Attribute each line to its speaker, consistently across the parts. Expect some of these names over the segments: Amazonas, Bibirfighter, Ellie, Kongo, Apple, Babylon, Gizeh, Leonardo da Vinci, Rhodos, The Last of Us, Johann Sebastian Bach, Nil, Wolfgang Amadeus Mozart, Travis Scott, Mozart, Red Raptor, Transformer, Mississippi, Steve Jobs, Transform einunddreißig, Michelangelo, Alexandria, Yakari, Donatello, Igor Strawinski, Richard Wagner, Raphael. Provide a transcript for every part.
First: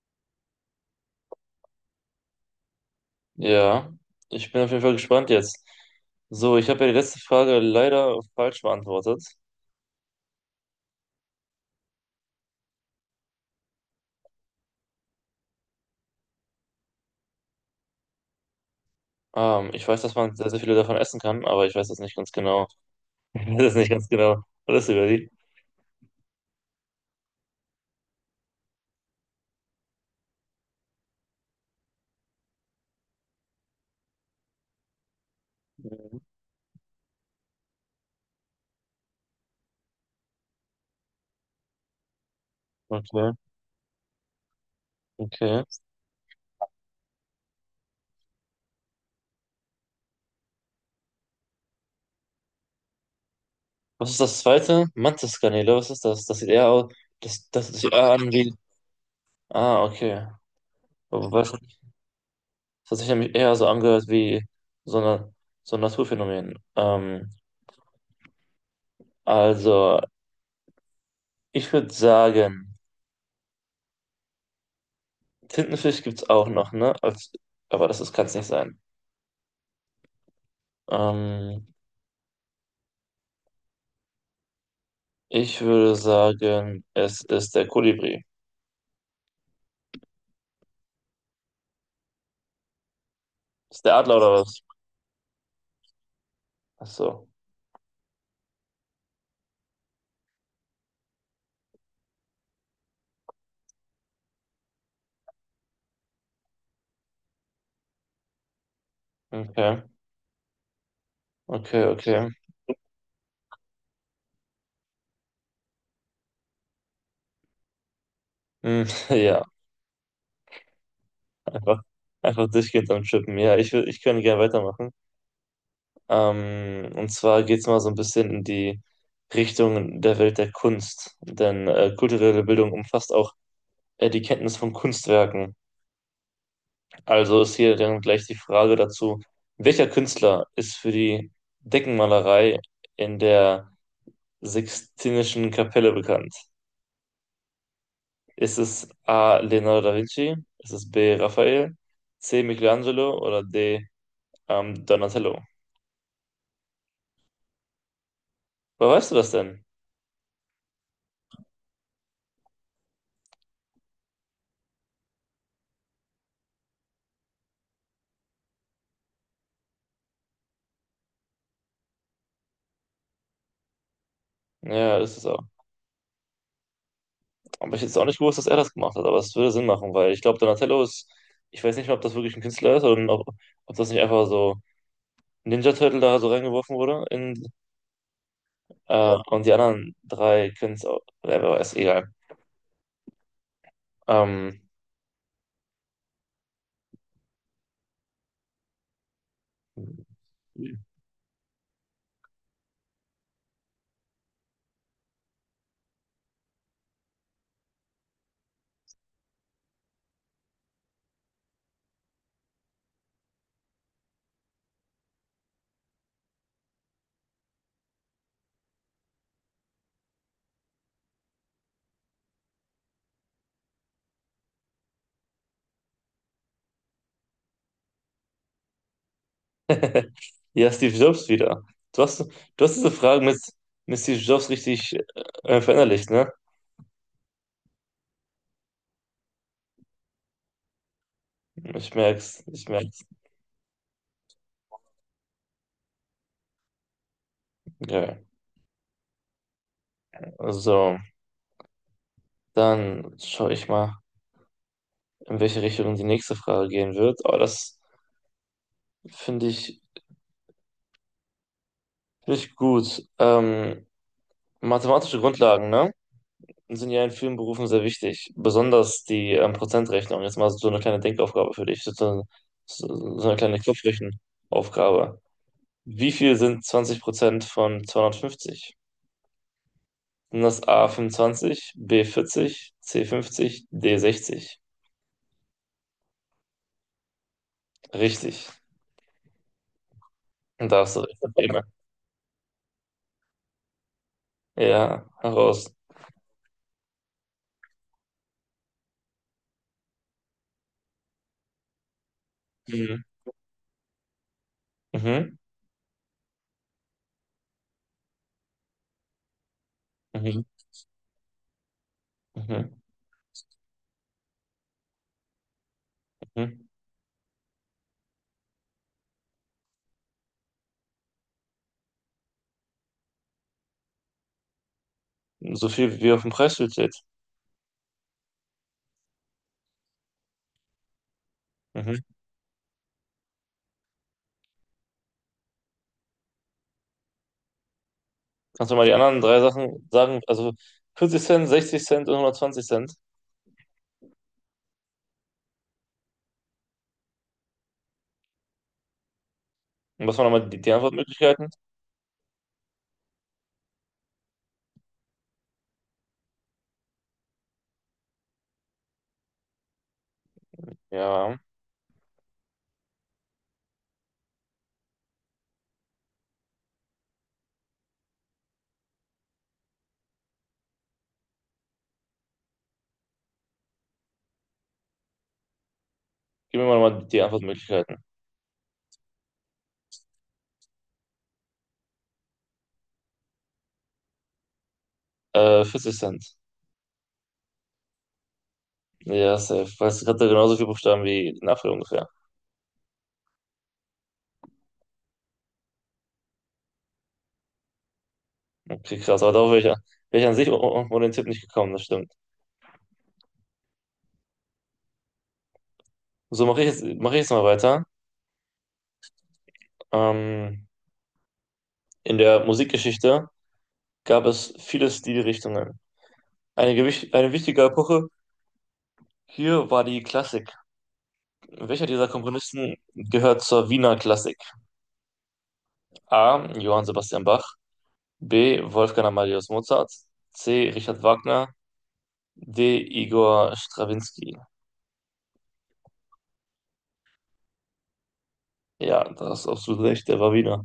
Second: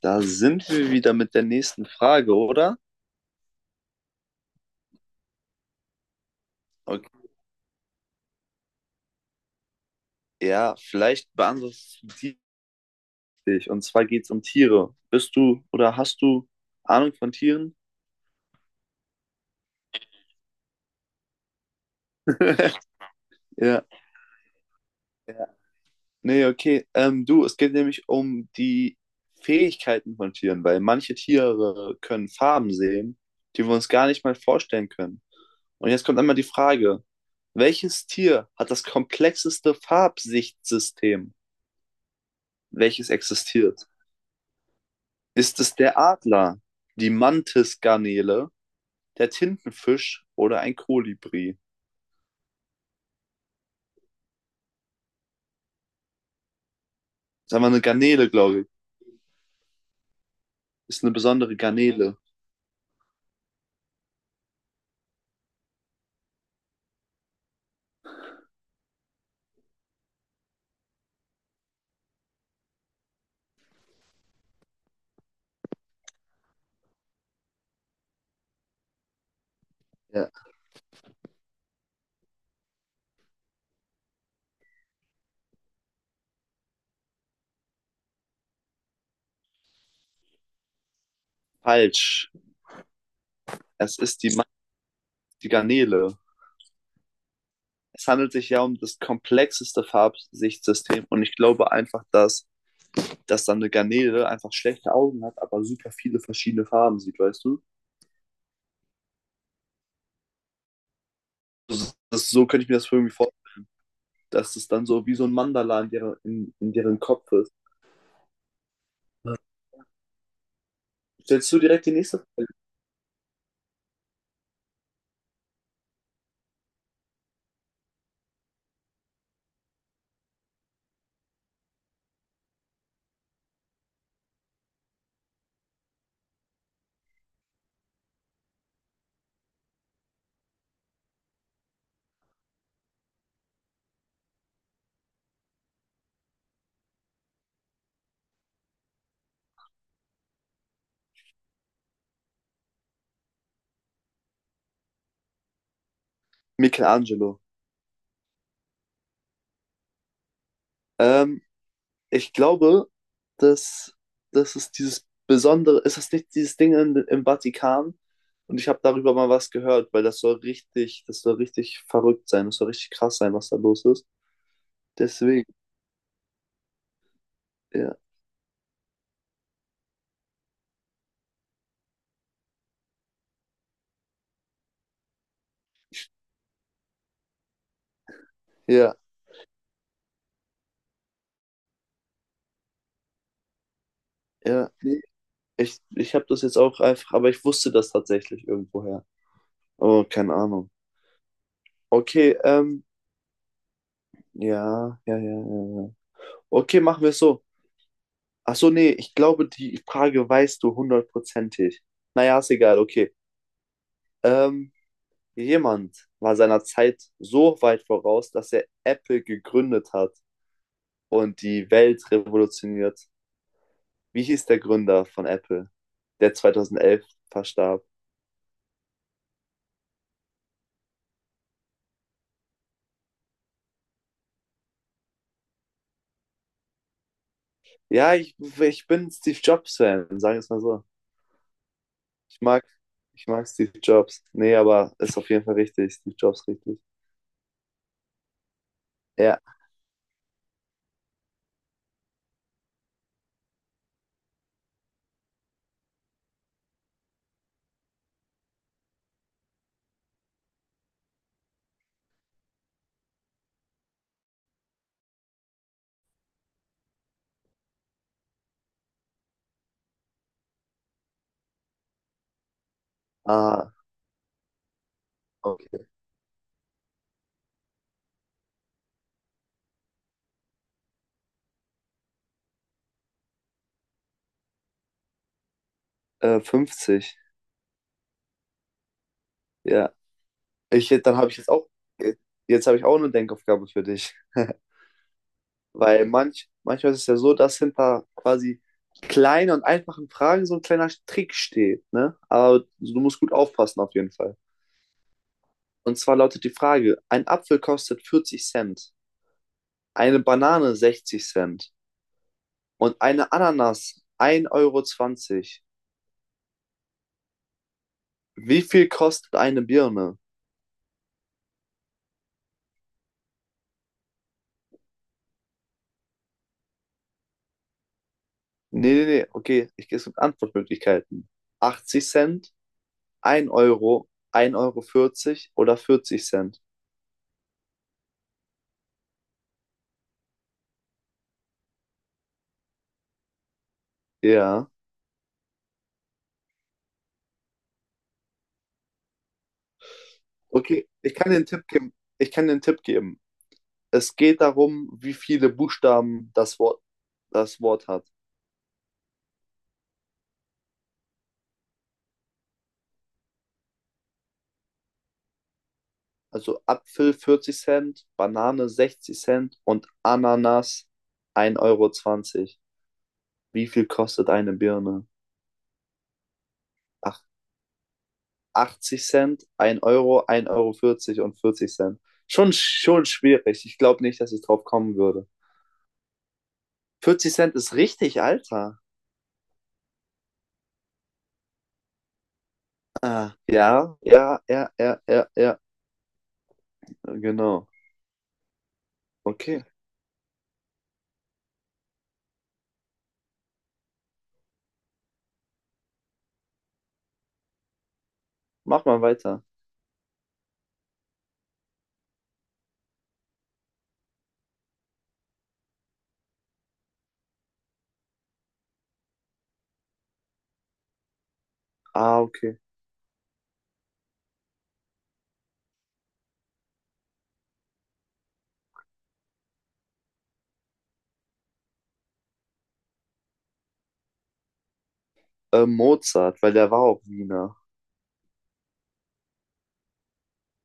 Speaker 1: Da sind wir wieder mit der nächsten Frage, oder?
Speaker 2: Ja, ich bin auf jeden Fall gespannt jetzt. So, ich habe ja die letzte
Speaker 1: Okay.
Speaker 2: Frage leider falsch beantwortet.
Speaker 1: Ja, vielleicht beantwortest du die dich. Und zwar geht es um Tiere. Bist du oder hast du Ahnung von Tieren?
Speaker 2: Ich weiß, dass man sehr, sehr viele davon essen kann, aber ich weiß das nicht ganz genau. Ich weiß das
Speaker 1: Ja.
Speaker 2: nicht ganz genau. Alles über die.
Speaker 1: Ja. Nee, okay. Du, es geht nämlich um die Fähigkeiten von Tieren, weil manche Tiere können Farben sehen, die wir uns gar nicht mal vorstellen können. Und jetzt kommt einmal die Frage, welches Tier hat das komplexeste Farbsichtsystem, welches
Speaker 2: Okay,
Speaker 1: existiert? Ist
Speaker 2: okay.
Speaker 1: es der Adler, die Mantisgarnele, der Tintenfisch oder ein Kolibri?
Speaker 2: Was ist das zweite? Mantiskanäle, was ist das? Das sieht eher aus, das,
Speaker 1: Sagen
Speaker 2: das
Speaker 1: wir eine
Speaker 2: sieht eher
Speaker 1: Garnele,
Speaker 2: an wie,
Speaker 1: glaube ich.
Speaker 2: ah, okay.
Speaker 1: Ist eine
Speaker 2: Aber
Speaker 1: besondere
Speaker 2: wahrscheinlich,
Speaker 1: Garnele.
Speaker 2: das hat sich nämlich eher so angehört wie so eine, so ein Naturphänomen. Also, ich würde sagen, Tintenfisch gibt's auch noch, ne? Als, aber das ist, kann's nicht sein.
Speaker 1: Ja.
Speaker 2: Ähm, Ich würde sagen, es ist der Kolibri.
Speaker 1: Falsch.
Speaker 2: Ist der
Speaker 1: Es
Speaker 2: Adler
Speaker 1: ist die,
Speaker 2: oder
Speaker 1: Man-
Speaker 2: was?
Speaker 1: die Garnele.
Speaker 2: Ach so.
Speaker 1: Es handelt sich ja um das komplexeste Farbsichtsystem und ich glaube einfach, dass dann eine Garnele einfach schlechte Augen hat, aber super viele verschiedene Farben sieht, weißt du?
Speaker 2: Okay, okay,
Speaker 1: Das,
Speaker 2: okay.
Speaker 1: das, so könnte ich mir das irgendwie vorstellen, dass es dann so wie so ein Mandala in deren Kopf ist.
Speaker 2: Hm, ja,
Speaker 1: Stellst du
Speaker 2: einfach,
Speaker 1: direkt die nächste Frage?
Speaker 2: einfach durchgehend am Chippen. Ja, ich könnte gerne weitermachen. Und zwar geht's mal so ein bisschen in die Richtung der Welt der Kunst. Denn kulturelle Bildung umfasst auch die Kenntnis von Kunstwerken. Also ist hier dann gleich die Frage dazu, welcher Künstler ist für die Deckenmalerei in der Sixtinischen Kapelle bekannt? Ist es A. Leonardo da Vinci? Ist es B. Raphael? C. Michelangelo oder D. Donatello?
Speaker 1: Michelangelo.
Speaker 2: Woher weißt du das denn?
Speaker 1: Ähm, ich glaube, dass, dass es dieses Besondere ist, das nicht dieses Ding im Vatikan? Und ich habe darüber mal was gehört, weil das soll richtig verrückt sein, das soll richtig krass sein, was da los ist.
Speaker 2: Ja, ist es auch.
Speaker 1: Deswegen,
Speaker 2: Aber ich hätte jetzt
Speaker 1: ja,
Speaker 2: auch nicht gewusst, dass er das gemacht hat, aber es würde Sinn machen, weil ich glaube, Donatello ist, ich weiß nicht mal, ob das wirklich ein Künstler ist oder ob, ob das nicht einfach so Ninja Turtle da so reingeworfen wurde in
Speaker 1: ja,
Speaker 2: Und die anderen drei können es auch, ja, wer weiß, egal. Ähm,
Speaker 1: ja. Nee, ich habe das jetzt auch einfach, aber ich wusste das tatsächlich irgendwoher. Oh, keine Ahnung. Okay, ja, ja, ja, ja, ja. Okay, machen wir es so. Ach so, nee, ich glaube, die Frage weißt du hundertprozentig. Naja, ist egal, okay. Ähm, Jemand war seiner Zeit so weit voraus, dass er Apple gegründet hat und die Welt revolutioniert. Wie hieß der Gründer von Apple, der 2011 verstarb?
Speaker 2: ja, Steve Jobs wieder. Du hast, du hast diese Fragen mit Steve Jobs richtig verinnerlicht, ne?
Speaker 1: Ja, ich bin Steve Jobs-Fan, sagen wir es mal so.
Speaker 2: Ich
Speaker 1: Ich
Speaker 2: merk's,
Speaker 1: mag,
Speaker 2: ich merk's.
Speaker 1: ich mag Steve Jobs. Nee, aber ist auf jeden Fall richtig. Steve Jobs richtig.
Speaker 2: Okay.
Speaker 1: Ja,
Speaker 2: Also, dann schaue ich mal, in welche Richtung die nächste Frage gehen wird. Aber das finde ich, finde ich gut. Mathematische Grundlagen, ne? Sind ja in vielen Berufen sehr wichtig, besonders die Prozentrechnung. Jetzt mal so eine kleine Denkaufgabe für dich, so eine kleine
Speaker 1: ah,
Speaker 2: Kopfrechenaufgabe.
Speaker 1: okay.
Speaker 2: Wie viel sind 20% von 250? Sind das A 25, B 40, C 50, D 60?
Speaker 1: 50.
Speaker 2: Richtig.
Speaker 1: Ja.
Speaker 2: Und da
Speaker 1: Ich,
Speaker 2: hast du
Speaker 1: dann
Speaker 2: recht.
Speaker 1: habe ich jetzt
Speaker 2: Probleme.
Speaker 1: auch, jetzt habe ich auch eine Denkaufgabe für dich.
Speaker 2: Ja, heraus.
Speaker 1: Weil manchmal ist es ja so, dass hinter quasi kleinen und einfachen Fragen so ein kleiner Trick steht, ne? Aber du
Speaker 2: Mhm.
Speaker 1: musst gut aufpassen auf jeden Fall.
Speaker 2: Mhm.
Speaker 1: Und zwar lautet die Frage, ein Apfel kostet 40 Cent, eine
Speaker 2: Mhm.
Speaker 1: Banane 60 Cent
Speaker 2: Mhm.
Speaker 1: und eine Ananas 1,20 Euro zwanzig.
Speaker 2: Mhm.
Speaker 1: Wie viel kostet eine Birne?
Speaker 2: So viel wie auf dem Preisschild steht.
Speaker 1: Nee, nee, nee, okay, ich gehe es mit Antwortmöglichkeiten.
Speaker 2: Mhm.
Speaker 1: 80 Cent, 1 Euro, 1,40 Euro vierzig oder 40 Cent.
Speaker 2: Kannst du mal die anderen drei Sachen sagen? Also 40 Cent, 60 Cent und 120 Cent.
Speaker 1: Ja.
Speaker 2: Und was waren nochmal die
Speaker 1: Okay, ich kann dir einen
Speaker 2: Antwortmöglichkeiten?
Speaker 1: Tipp geben. Ich kann dir einen Tipp geben. Es geht darum, wie viele Buchstaben das Wort hat.
Speaker 2: Ja,
Speaker 1: Also Apfel 40 Cent, Banane 60 Cent und Ananas 1,20 Euro. Wie viel kostet eine Birne?
Speaker 2: gib mir mal nochmal die
Speaker 1: Ach,
Speaker 2: Antwortmöglichkeiten.
Speaker 1: 80 Cent, 1 Euro, 1,40 Euro und 40 Cent. Schon schwierig. Ich glaube nicht, dass ich drauf kommen würde.
Speaker 2: 40 Cent.
Speaker 1: 40 Cent ist richtig, Alter.
Speaker 2: Ja, safe. Weißt du, hatte genauso viele Buchstaben wie ein Apfel ungefähr.
Speaker 1: Ah, ja, ja, ja, ja, ja, ja, genau.
Speaker 2: Okay, krass. Aber darauf wäre
Speaker 1: Okay.
Speaker 2: ich, wär ich an sich ohne ohne den Tipp nicht gekommen, das stimmt. So, mach ich jetzt mal weiter.
Speaker 1: Mach mal weiter.
Speaker 2: Ähm, in der Musikgeschichte gab es viele Stilrichtungen. Eine wichtige Epoche hier war die Klassik. Welcher dieser
Speaker 1: Ah, okay.
Speaker 2: Komponisten gehört zur Wiener Klassik? A. Johann Sebastian Bach. B. Wolfgang Amadeus Mozart. C. Richard Wagner. D. Igor Strawinski.
Speaker 1: Mozart, weil der war auch Wiener.
Speaker 2: Ja, da hast du absolut recht, der war Wiener.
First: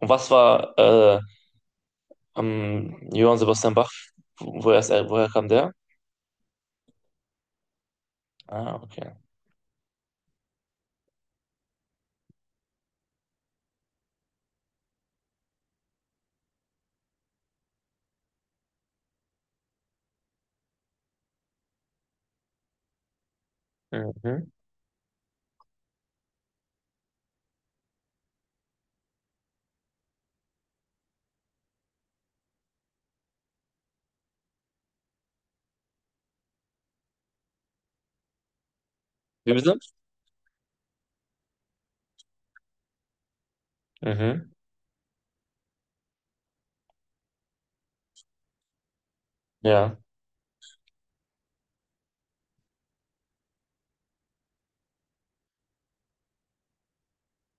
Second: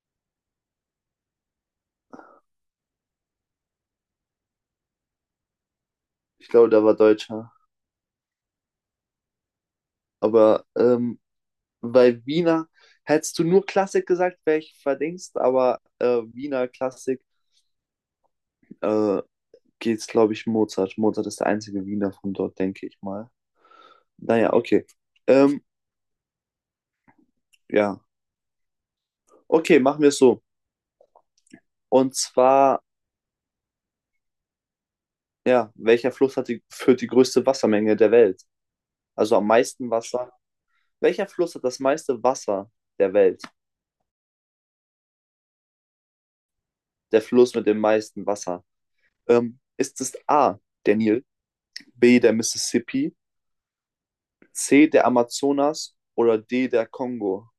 Speaker 2: Und was war am Johann Sebastian Bach? Woher kam der?
Speaker 1: Ich glaube, der war Deutscher.
Speaker 2: Ah, okay.
Speaker 1: Aber bei Wiener hättest du nur Klassik gesagt, wäre ich verdingst, aber Wiener Klassik äh, geht's, glaube ich, Mozart. Mozart ist der einzige Wiener von dort, denke ich mal.
Speaker 2: Mhm.
Speaker 1: Naja, okay. Ähm, ja. Okay, machen wir es so. Und zwar, ja, welcher Fluss führt die größte Wassermenge der Welt? Also am
Speaker 2: Wie bitte?
Speaker 1: meisten Wasser. Welcher Fluss hat das meiste Wasser der Welt?
Speaker 2: Mhm.
Speaker 1: Der Fluss mit dem meisten Wasser? Ähm,
Speaker 2: Ja.
Speaker 1: ist es A, der Nil, B, der Mississippi, C, der Amazonas oder D, der Kongo?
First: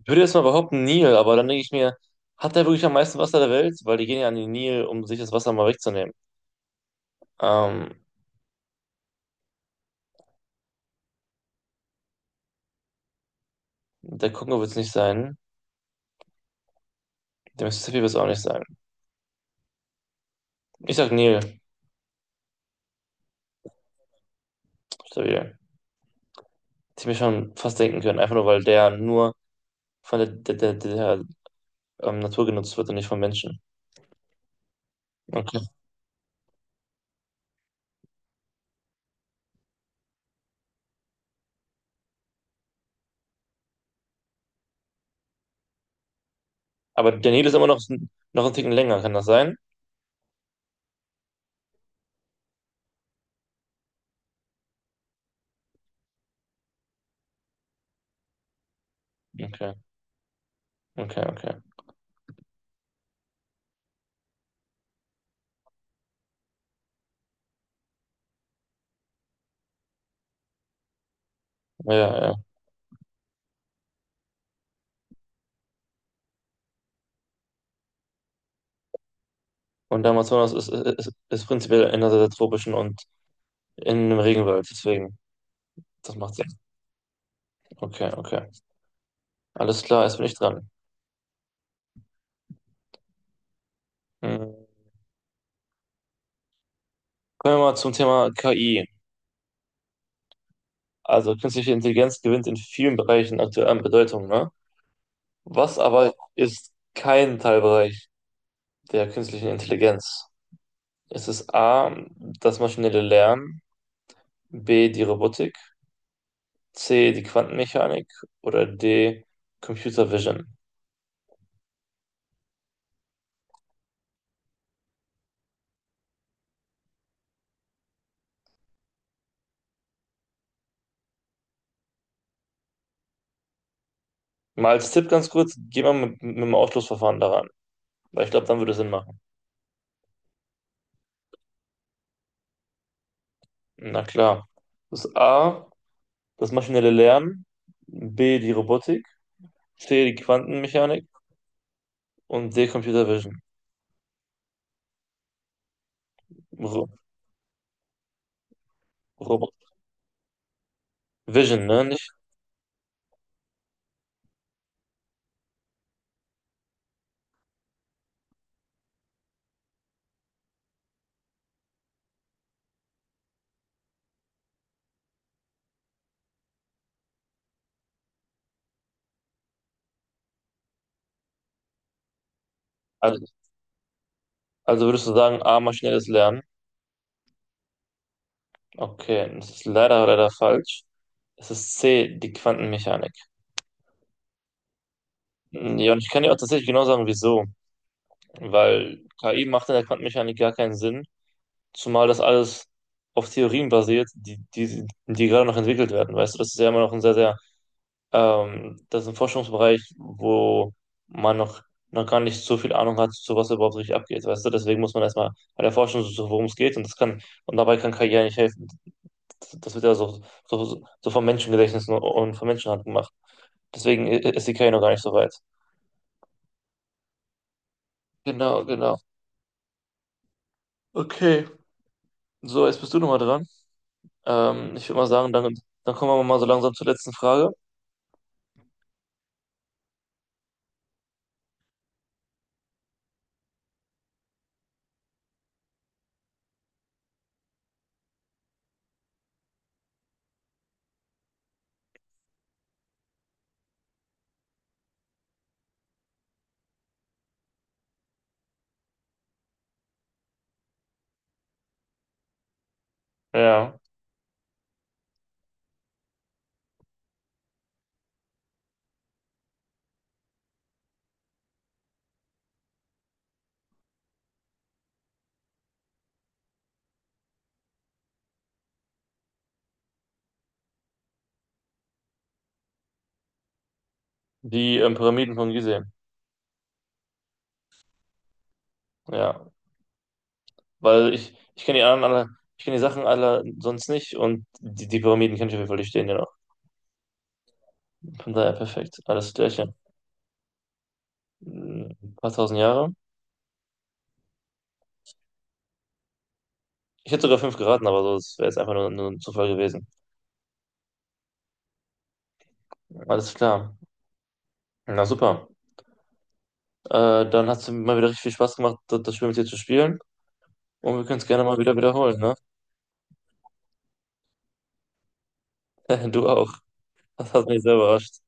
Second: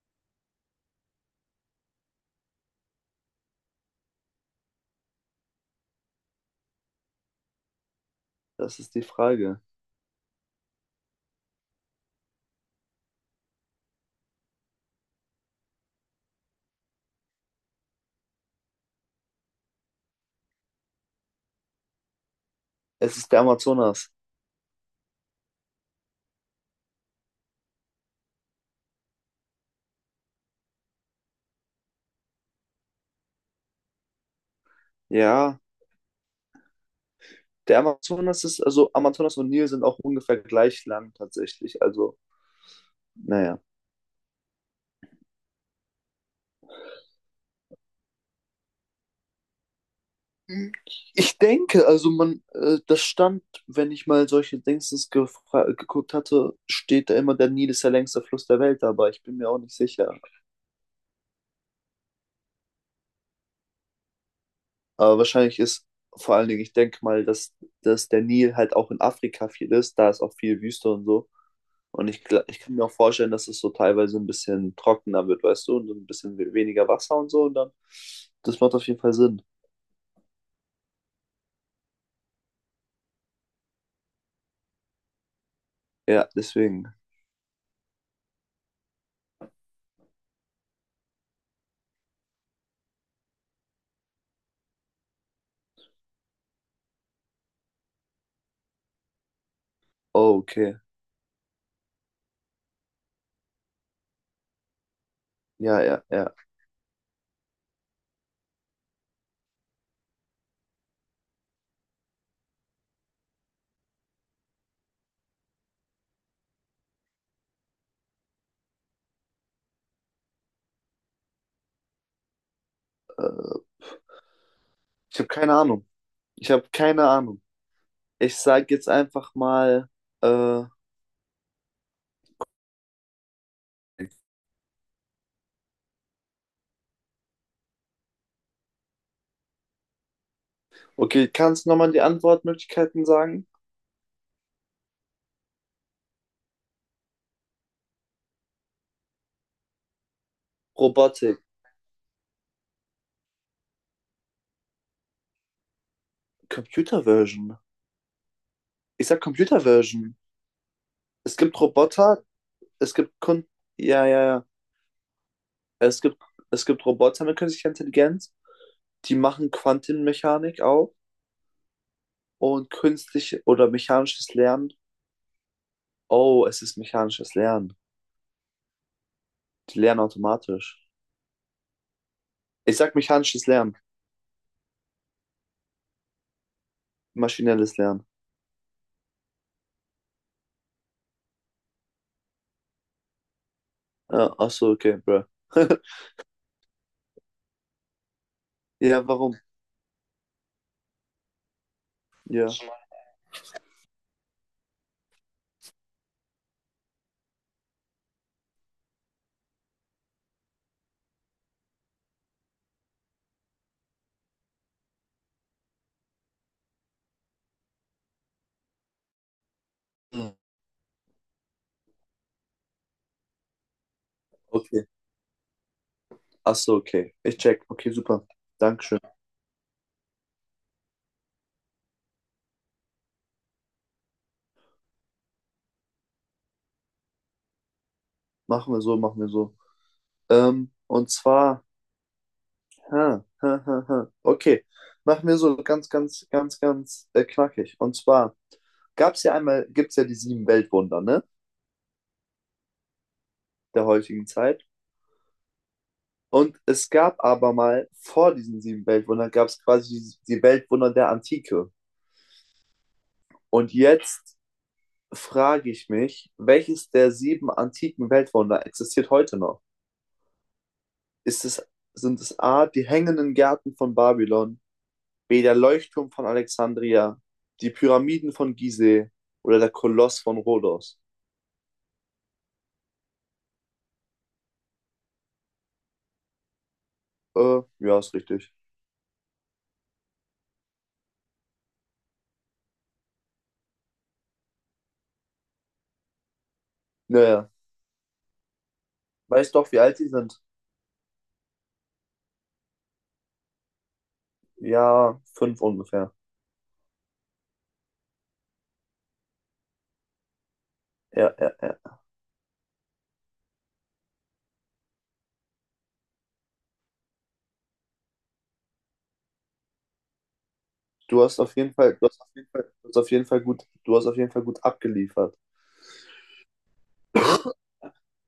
Speaker 2: Ich würde jetzt mal behaupten, Nil, aber dann denke ich mir, hat der wirklich am meisten Wasser der Welt? Weil die gehen ja an den Nil, um sich das Wasser mal wegzunehmen. Ähm,
Speaker 1: Das ist die Frage.
Speaker 2: Der Kongo wird es nicht sein. Der Mississippi wird es auch nicht sein. Ich sag Nil.
Speaker 1: Es ist der Amazonas.
Speaker 2: Stabil. Das hätte ich mir schon fast denken können, einfach nur, weil der nur von der Natur genutzt wird und nicht von Menschen.
Speaker 1: Ja,
Speaker 2: Okay.
Speaker 1: der Amazonas ist, also Amazonas und Nil sind auch ungefähr gleich lang tatsächlich. Also, naja.
Speaker 2: Aber der Nil ist immer noch, noch einen Ticken länger, kann das sein?
Speaker 1: Ich denke, also man, das stand, wenn ich mal solche Dingsens geguckt hatte, steht da immer, der Nil ist der längste Fluss der Welt, aber ich bin mir auch
Speaker 2: Okay,
Speaker 1: nicht sicher.
Speaker 2: okay, okay.
Speaker 1: Aber wahrscheinlich ist vor allen Dingen, ich denke mal, dass der Nil halt auch in Afrika viel ist. Da ist auch viel Wüste und so.
Speaker 2: Ja,
Speaker 1: Und ich,
Speaker 2: ja.
Speaker 1: gl- ich kann mir auch vorstellen, dass es so teilweise ein bisschen trockener wird, weißt du, und so ein bisschen weniger Wasser und so. Und dann, das macht auf jeden Fall Sinn.
Speaker 2: Und der Amazonas ist prinzipiell in der tropischen und in einem Regenwald, deswegen, das
Speaker 1: Ja,
Speaker 2: macht Sinn.
Speaker 1: deswegen.
Speaker 2: Okay, okay. Alles klar, jetzt bin ich dran. Hm. Kommen wir mal zum Thema KI.
Speaker 1: Oh, okay.
Speaker 2: Also künstliche Intelligenz gewinnt in vielen Bereichen aktuell an Bedeutung, ne? Was
Speaker 1: Ja, ja,
Speaker 2: aber
Speaker 1: ja.
Speaker 2: ist kein Teilbereich der künstlichen Intelligenz? Es ist A, das maschinelle Lernen, B, die Robotik, C, die Quantenmechanik oder D, Computer Vision.
Speaker 1: Äh, ich habe keine Ahnung. Ich habe keine Ahnung. Ich sage jetzt einfach mal, äh,
Speaker 2: Mal als Tipp ganz kurz, geh mal mit dem Ausschlussverfahren daran, weil ich glaube, dann würde es Sinn machen.
Speaker 1: okay, kannst du nochmal die Antwortmöglichkeiten sagen?
Speaker 2: Na klar. Das ist A, das maschinelle Lernen, B, die Robotik, C, die Quantenmechanik
Speaker 1: Robotik,
Speaker 2: und D, Computer Vision. Ro
Speaker 1: Computer Version. Ich sag
Speaker 2: Robot.
Speaker 1: Computer Version. Es gibt
Speaker 2: Vision, ne? Nicht?
Speaker 1: Roboter, es gibt Kun ja, ja, ja. Es gibt, es gibt Roboter mit künstlicher Intelligenz, die machen Quantenmechanik auch und künstlich oder mechanisches Lernen. Oh, es ist mechanisches Lernen. Die lernen automatisch. Ich sag
Speaker 2: Also,
Speaker 1: mechanisches Lernen,
Speaker 2: also würdest du sagen, A, maschinelles Lernen?
Speaker 1: maschinelles Lernen.
Speaker 2: Okay, das ist leider, leider falsch. Es ist C, die Quantenmechanik.
Speaker 1: Ja, ach so, okay, bro.
Speaker 2: Ja, und ich kann dir auch tatsächlich genau sagen, wieso. Weil
Speaker 1: Ja, warum?
Speaker 2: KI macht in der Quantenmechanik gar keinen Sinn, zumal das
Speaker 1: Ja.
Speaker 2: alles auf Theorien basiert, die gerade noch entwickelt werden. Weißt du, das ist ja immer noch ein sehr, sehr, das ist ein Forschungsbereich, wo man noch, noch gar nicht so viel Ahnung hat, zu was überhaupt richtig abgeht. Weißt du, deswegen muss man erstmal bei der Forschung worum es geht und das kann, und dabei kann KI ja nicht helfen. Das wird ja so vom Menschengedächtnis und von Menschenhand gemacht. Deswegen ist die KI noch
Speaker 1: Okay.
Speaker 2: gar nicht so weit.
Speaker 1: Ach so, okay. Ich check. Okay, super.
Speaker 2: Genau, genau.
Speaker 1: Dankeschön.
Speaker 2: Okay. So, jetzt bist du nochmal dran. Ich würde mal sagen, dann, dann kommen wir mal so langsam zur letzten Frage.
Speaker 1: Machen wir so, machen wir so. Und zwar Ha, ha, ha, ha. Okay, machen wir so ganz, ganz, ganz, ganz knackig. Und zwar gab es ja einmal, gibt es ja die sieben Weltwunder, ne, der heutigen Zeit. Und es gab aber mal vor diesen sieben Weltwundern, gab es quasi die Weltwunder der Antike. Und
Speaker 2: Ja.
Speaker 1: jetzt frage ich mich, welches der sieben antiken Weltwunder existiert heute noch? Ist es, sind es A, die hängenden Gärten von Babylon? Wie der Leuchtturm von Alexandria, die Pyramiden von Gizeh oder der Koloss von Rhodos.
Speaker 2: Die Pyramiden von Gizeh.
Speaker 1: Ja, ist richtig.
Speaker 2: Ja, weil ich kenne die anderen alle, ich kenne die Sachen alle sonst nicht und die, die Pyramiden kann ich auf jeden Fall durchstehen, genau.
Speaker 1: Naja,
Speaker 2: Von daher perfekt. Alles
Speaker 1: weißt doch,
Speaker 2: gleiche.
Speaker 1: wie alt die sind?
Speaker 2: Ein paar tausend Jahre.
Speaker 1: Ja, fünf ungefähr.
Speaker 2: Ich hätte sogar fünf geraten, aber so, das wäre jetzt einfach nur, nur ein Zufall gewesen.
Speaker 1: Ja, ja, ja.
Speaker 2: Alles klar. Na super. Dann hat es mal wieder richtig viel Spaß gemacht, das das Spiel mit dir zu spielen. Und wir können es gerne mal wieder wiederholen, ne?
Speaker 1: Du hast auf jeden Fall gut abgeliefert.
Speaker 2: Du auch. Das hat mich sehr überrascht.